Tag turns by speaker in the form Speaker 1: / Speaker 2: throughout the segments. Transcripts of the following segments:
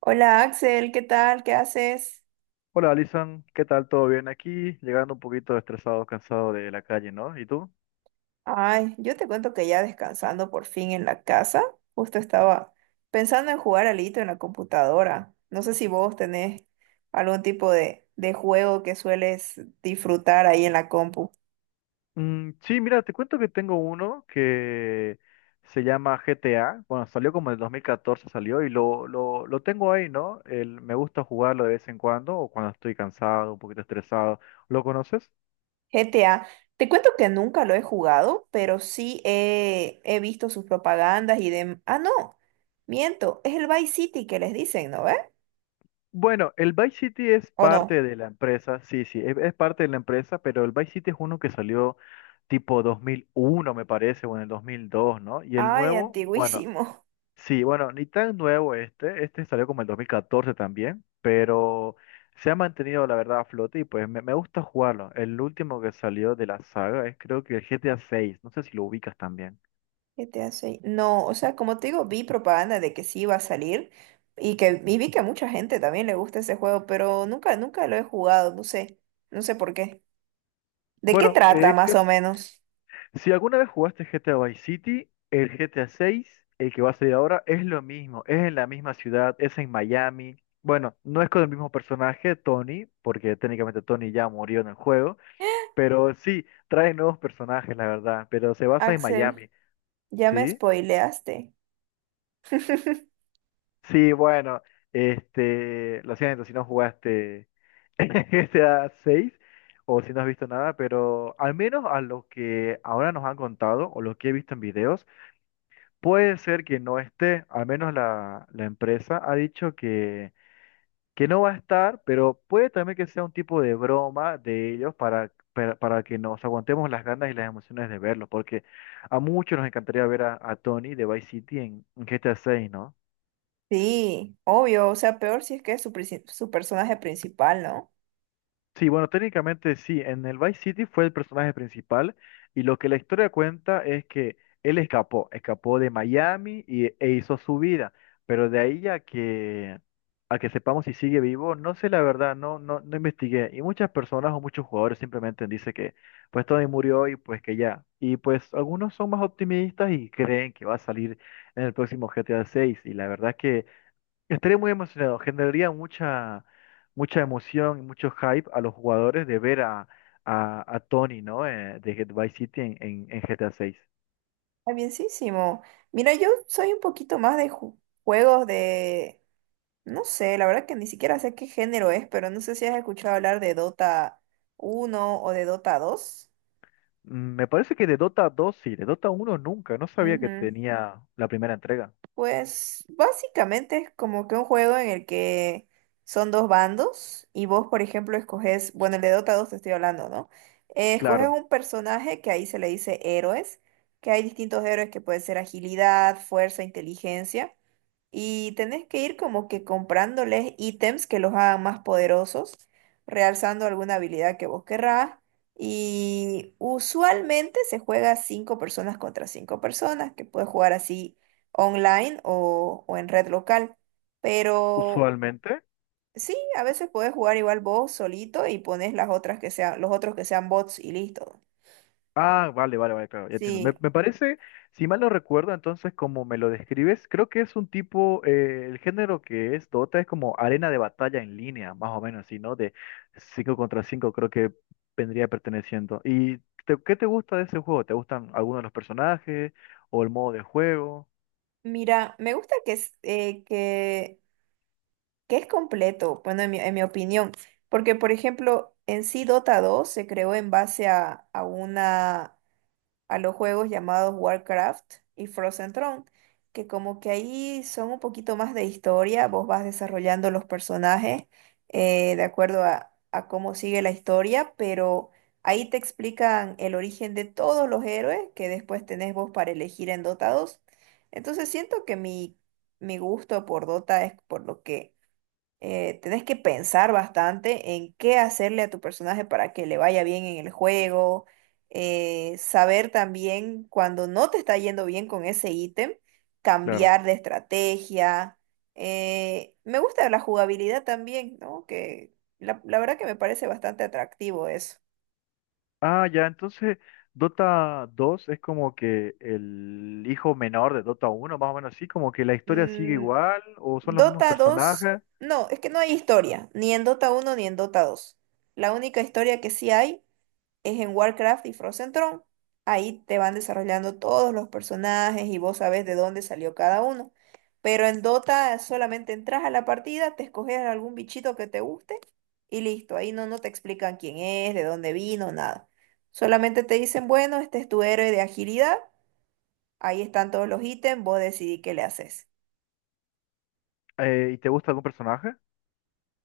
Speaker 1: Hola Axel, ¿qué tal? ¿Qué haces?
Speaker 2: Hola Alison, ¿qué tal? ¿Todo bien aquí? Llegando un poquito estresado, cansado de la calle, ¿no? ¿Y tú?
Speaker 1: Ay, yo te cuento que ya descansando por fin en la casa, justo estaba pensando en jugar alito en la computadora. No sé si vos tenés algún tipo de juego que sueles disfrutar ahí en la compu.
Speaker 2: Sí, mira, te cuento que tengo uno que se llama GTA. Bueno, salió como en el 2014 salió y lo tengo ahí, ¿no? Me gusta jugarlo de vez en cuando o cuando estoy cansado, un poquito estresado. ¿Lo conoces?
Speaker 1: GTA, te cuento que nunca lo he jugado, pero sí he visto sus propagandas y de... Ah, no, miento, es el Vice City que les dicen, ¿no ve?
Speaker 2: Bueno, el Vice City es
Speaker 1: ¿O no?
Speaker 2: parte de la empresa, sí, sí, es parte de la empresa, pero el Vice City es uno que salió tipo 2001, me parece, o en el 2002, ¿no? Y el
Speaker 1: Ay,
Speaker 2: nuevo, bueno.
Speaker 1: antiguísimo.
Speaker 2: Sí, bueno, ni tan nuevo este salió como en 2014 también, pero se ha mantenido la verdad a flote y pues me gusta jugarlo. El último que salió de la saga es creo que el GTA seis, no sé si lo ubicas también.
Speaker 1: GTA 6. No, o sea, como te digo, vi propaganda de que sí iba a salir y vi que a mucha gente también le gusta ese juego, pero nunca, nunca lo he jugado, no sé, no sé por qué. ¿De qué
Speaker 2: Bueno, no.
Speaker 1: trata más o menos?
Speaker 2: Si alguna vez jugaste GTA Vice City, el GTA seis, el que va a salir ahora, es lo mismo, es en la misma ciudad, es en Miami. Bueno, no es con el mismo personaje, Tony, porque técnicamente Tony ya murió en el juego, pero sí, trae nuevos personajes, la verdad, pero se basa en
Speaker 1: Axel,
Speaker 2: Miami.
Speaker 1: ya me
Speaker 2: Sí,
Speaker 1: spoileaste.
Speaker 2: sí, bueno, lo siento si no jugaste GTA 6 o si no has visto nada, pero al menos a lo que ahora nos han contado o lo que he visto en videos, puede ser que no esté, al menos la empresa ha dicho que no va a estar, pero puede también que sea un tipo de broma de ellos para que nos aguantemos las ganas y las emociones de verlo, porque a muchos nos encantaría ver a Tony de Vice City en GTA 6.
Speaker 1: Sí, obvio, o sea, peor si es que es su, su personaje principal, ¿no?
Speaker 2: Sí, bueno, técnicamente sí, en el Vice City fue el personaje principal y lo que la historia cuenta es que él escapó, escapó de Miami y, e hizo su vida, pero de ahí a a que sepamos si sigue vivo, no sé la verdad, no investigué y muchas personas o muchos jugadores simplemente dicen que pues Tony murió y pues que ya, y pues algunos son más optimistas y creen que va a salir en el próximo GTA 6 y la verdad es que estaría muy emocionado, generaría mucha emoción y mucho hype a los jugadores de ver a, a Tony, ¿no? De Vice City en GTA 6.
Speaker 1: Está bienísimo. Mira, yo soy un poquito más de juegos de... No sé, la verdad que ni siquiera sé qué género es, pero no sé si has escuchado hablar de Dota uno o de Dota dos.
Speaker 2: Me parece que de Dota 2 sí, de Dota 1 nunca, no sabía que
Speaker 1: Ujú.
Speaker 2: tenía la primera entrega.
Speaker 1: Pues básicamente es como que un juego en el que son dos bandos y vos, por ejemplo, escoges, bueno, el de Dota dos te estoy hablando, ¿no? Escoges
Speaker 2: Claro,
Speaker 1: un personaje que ahí se le dice héroes, que hay distintos héroes que puede ser agilidad, fuerza, inteligencia. Y tenés que ir como que comprándoles ítems que los hagan más poderosos, realzando alguna habilidad que vos querrás. Y usualmente se juega cinco personas contra cinco personas, que puedes jugar así online o en red local. Pero
Speaker 2: usualmente.
Speaker 1: sí, a veces puedes jugar igual vos solito y pones las otras que sean, los otros que sean bots y listo.
Speaker 2: Ah, vale, vale, vale, claro, ya entiendo.
Speaker 1: Sí,
Speaker 2: Me parece, si mal no recuerdo, entonces como me lo describes, creo que es un tipo, el género que es Dota es como arena de batalla en línea, más o menos, así, ¿no? De 5 contra 5, creo que vendría perteneciendo. ¿Y qué te gusta de ese juego? ¿Te gustan algunos de los personajes o el modo de juego?
Speaker 1: mira, me gusta que, que es completo, bueno, en mi opinión, porque por ejemplo, en sí Dota dos se creó en base a una a los juegos llamados Warcraft y Frozen Throne, que como que ahí son un poquito más de historia, vos vas desarrollando los personajes de acuerdo a cómo sigue la historia, pero ahí te explican el origen de todos los héroes que después tenés vos para elegir en Dota dos. Entonces siento que mi gusto por Dota es por lo que tenés que pensar bastante en qué hacerle a tu personaje para que le vaya bien en el juego, saber también cuando no te está yendo bien con ese ítem,
Speaker 2: Claro.
Speaker 1: cambiar de estrategia. Me gusta la jugabilidad también, ¿no? Que la verdad que me parece bastante atractivo eso.
Speaker 2: Ah, ya, entonces Dota 2 es como que el hijo menor de Dota 1, más o menos así, como que la historia sigue
Speaker 1: Mm,
Speaker 2: igual o son los mismos
Speaker 1: Dota dos,
Speaker 2: personajes.
Speaker 1: no, es que no hay historia, ni en Dota uno ni en Dota dos. La única historia que sí hay es en Warcraft y Frozen Throne. Ahí te van desarrollando todos los personajes y vos sabés de dónde salió cada uno. Pero en Dota solamente entras a la partida, te escoges algún bichito que te guste y listo. Ahí no, no te explican quién es, de dónde vino, nada. Solamente te dicen, bueno, este es tu héroe de agilidad. Ahí están todos los ítems, vos decidí qué le haces.
Speaker 2: ¿Y te gusta algún personaje?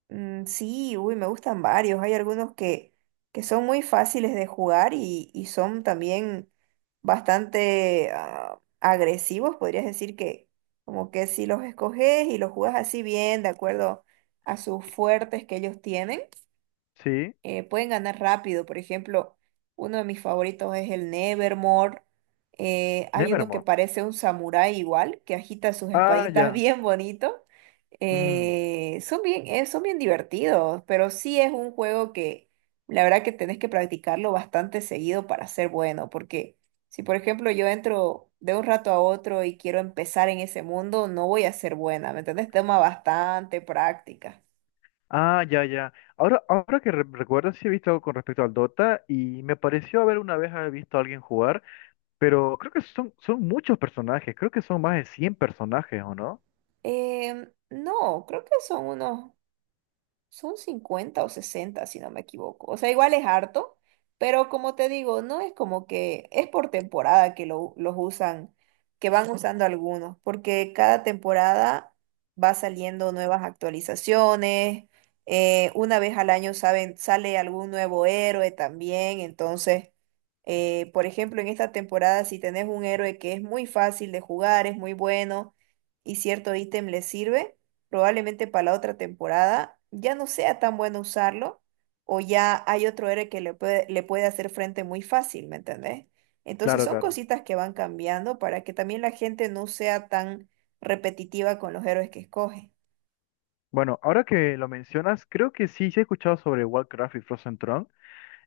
Speaker 1: Mm, sí, uy, me gustan varios. Hay algunos que son muy fáciles de jugar y son también bastante agresivos. Podrías decir que como que si los escoges y los juegas así bien, de acuerdo a sus fuertes que ellos tienen,
Speaker 2: Sí.
Speaker 1: pueden ganar rápido. Por ejemplo, uno de mis favoritos es el Nevermore. Hay uno que
Speaker 2: Nevermore.
Speaker 1: parece un samurái igual, que agita sus
Speaker 2: Ah,
Speaker 1: espaditas
Speaker 2: ya.
Speaker 1: bien bonito.
Speaker 2: Mm.
Speaker 1: Son bien, son bien divertidos, pero sí es un juego que la verdad que tenés que practicarlo bastante seguido para ser bueno, porque si por ejemplo yo entro de un rato a otro y quiero empezar en ese mundo, no voy a ser buena, ¿me entendés? Toma bastante práctica.
Speaker 2: Ah, ya, ya. Ahora, recuerdo, sí he visto algo con respecto al Dota y me pareció haber una vez haber visto a alguien jugar, pero creo que son muchos personajes, creo que son más de 100 personajes, ¿o no?
Speaker 1: No, creo que son unos... Son 50 o 60 si no me equivoco. O sea, igual es harto, pero como te digo, no es como que es por temporada que los usan, que van... Ujú. Usando algunos, porque cada temporada va saliendo nuevas actualizaciones. Una vez al año saben, sale algún nuevo héroe también. Entonces, por ejemplo, en esta temporada, si tenés un héroe que es muy fácil de jugar, es muy bueno y cierto ítem le sirve probablemente para la otra temporada ya no sea tan bueno usarlo o ya hay otro héroe que le puede hacer frente muy fácil, ¿me entendés? Entonces
Speaker 2: Claro,
Speaker 1: son
Speaker 2: claro.
Speaker 1: cositas que van cambiando para que también la gente no sea tan repetitiva con los héroes que escoge.
Speaker 2: Bueno, ahora que lo mencionas, creo que sí, sí he escuchado sobre Warcraft y Frozen Throne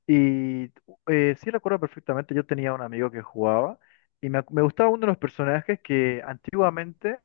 Speaker 2: y sí recuerdo perfectamente, yo tenía un amigo que jugaba y me gustaba uno de los personajes que antiguamente...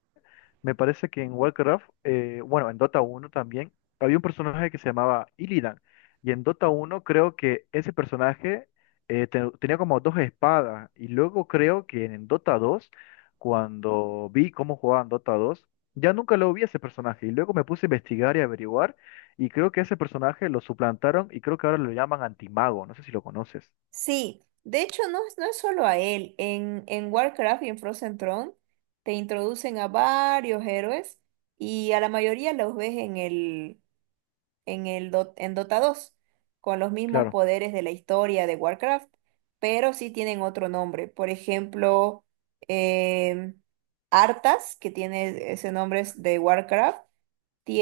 Speaker 2: Me parece que en Warcraft, bueno, en Dota 1 también, había un personaje que se llamaba Illidan. Y en Dota 1 creo que ese personaje tenía como dos espadas. Y luego creo que en Dota 2, cuando vi cómo jugaban Dota 2, ya nunca lo vi a ese personaje. Y luego me puse a investigar y averiguar. Y creo que ese personaje lo suplantaron y creo que ahora lo llaman Antimago. No sé si lo conoces.
Speaker 1: Sí, de hecho no es, no es solo a él, en Warcraft y en Frozen Throne te introducen a varios héroes y a la mayoría los ves en el en el en Dota 2, con los mismos
Speaker 2: Claro.
Speaker 1: poderes de la historia de Warcraft, pero sí tienen otro nombre. Por ejemplo, em, Arthas, que tiene ese nombre es de Warcraft,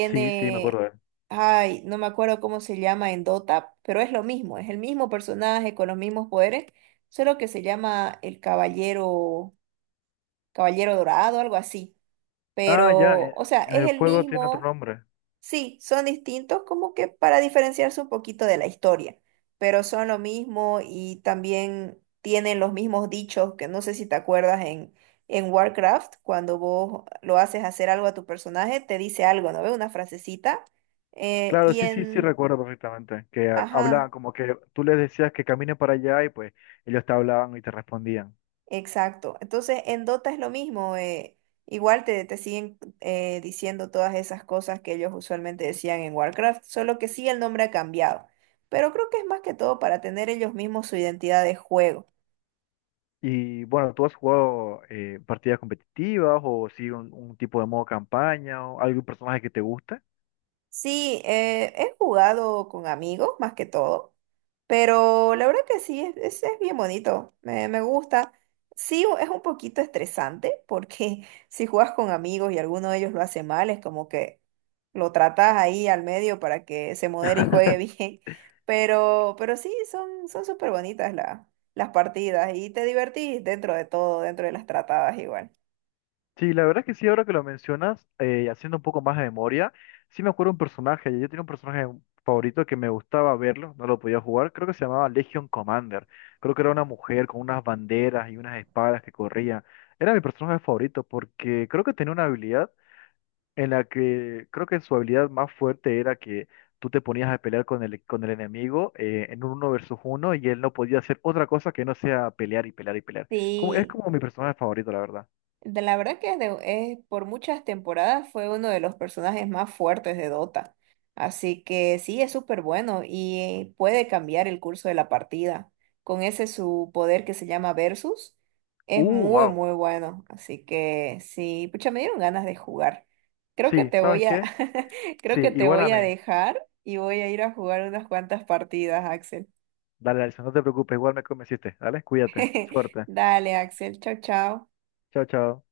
Speaker 2: Sí, sí, me acuerdo de él.
Speaker 1: ay, no me acuerdo cómo se llama en Dota, pero es lo mismo, es el mismo personaje con los mismos poderes, solo que se llama el Caballero, Caballero Dorado, algo así.
Speaker 2: Ah, ya,
Speaker 1: Pero, o sea,
Speaker 2: en
Speaker 1: es
Speaker 2: el
Speaker 1: el
Speaker 2: juego tiene otro
Speaker 1: mismo.
Speaker 2: nombre.
Speaker 1: Sí, son distintos como que para diferenciarse un poquito de la historia, pero son lo mismo y también tienen los mismos dichos que no sé si te acuerdas en Warcraft, cuando vos lo haces hacer algo a tu personaje, te dice algo, ¿no ves? Una frasecita. eh,
Speaker 2: Claro,
Speaker 1: y
Speaker 2: sí, sí, sí
Speaker 1: en,
Speaker 2: recuerdo perfectamente que ah, hablaban
Speaker 1: ajá,
Speaker 2: como que tú les decías que caminen para allá y pues ellos te hablaban y te respondían.
Speaker 1: exacto. Entonces, en Dota es lo mismo. Igual te, te siguen diciendo todas esas cosas que ellos usualmente decían en Warcraft, solo que sí el nombre ha cambiado. Pero creo que es más que todo para tener ellos mismos su identidad de juego.
Speaker 2: Y bueno, ¿tú has jugado partidas competitivas o sí un tipo de modo campaña o algún personaje que te guste?
Speaker 1: Sí, he jugado con amigos más que todo, pero la verdad que sí, es bien bonito, me gusta. Sí, es un poquito estresante porque si juegas con amigos y alguno de ellos lo hace mal, es como que lo tratas ahí al medio para que se modere y juegue bien. Pero sí, son, son súper bonitas las partidas y te divertís dentro de todo, dentro de las tratadas igual.
Speaker 2: Sí, la verdad que sí, ahora que lo mencionas, haciendo un poco más de memoria, sí me acuerdo un personaje. Yo tenía un personaje favorito que me gustaba verlo, no lo podía jugar, creo que se llamaba Legion Commander. Creo que era una mujer con unas banderas y unas espadas que corría. Era mi personaje favorito porque creo que tenía una habilidad en la que creo que su habilidad más fuerte era que tú te ponías a pelear con el enemigo en un uno versus uno y él no podía hacer otra cosa que no sea pelear y pelear y pelear. Como, es
Speaker 1: Sí.
Speaker 2: como mi personaje favorito, la verdad.
Speaker 1: De la verdad que por muchas temporadas fue uno de los personajes más fuertes de Dota. Así que sí, es súper bueno y puede cambiar el curso de la partida. Con ese su poder que se llama Versus, es muy,
Speaker 2: Wow.
Speaker 1: muy bueno. Así que sí, pucha, me dieron ganas de jugar. Creo que
Speaker 2: Sí,
Speaker 1: te voy
Speaker 2: ¿sabes
Speaker 1: a...
Speaker 2: qué? Sí,
Speaker 1: Creo que te
Speaker 2: igual a
Speaker 1: voy
Speaker 2: mí.
Speaker 1: a dejar y voy a ir a jugar unas cuantas partidas, Axel.
Speaker 2: Dale, Alison, no te preocupes, igual me convenciste. Dale, cuídate. Suerte.
Speaker 1: Dale, Axel, chao, chao.
Speaker 2: Chao, chao.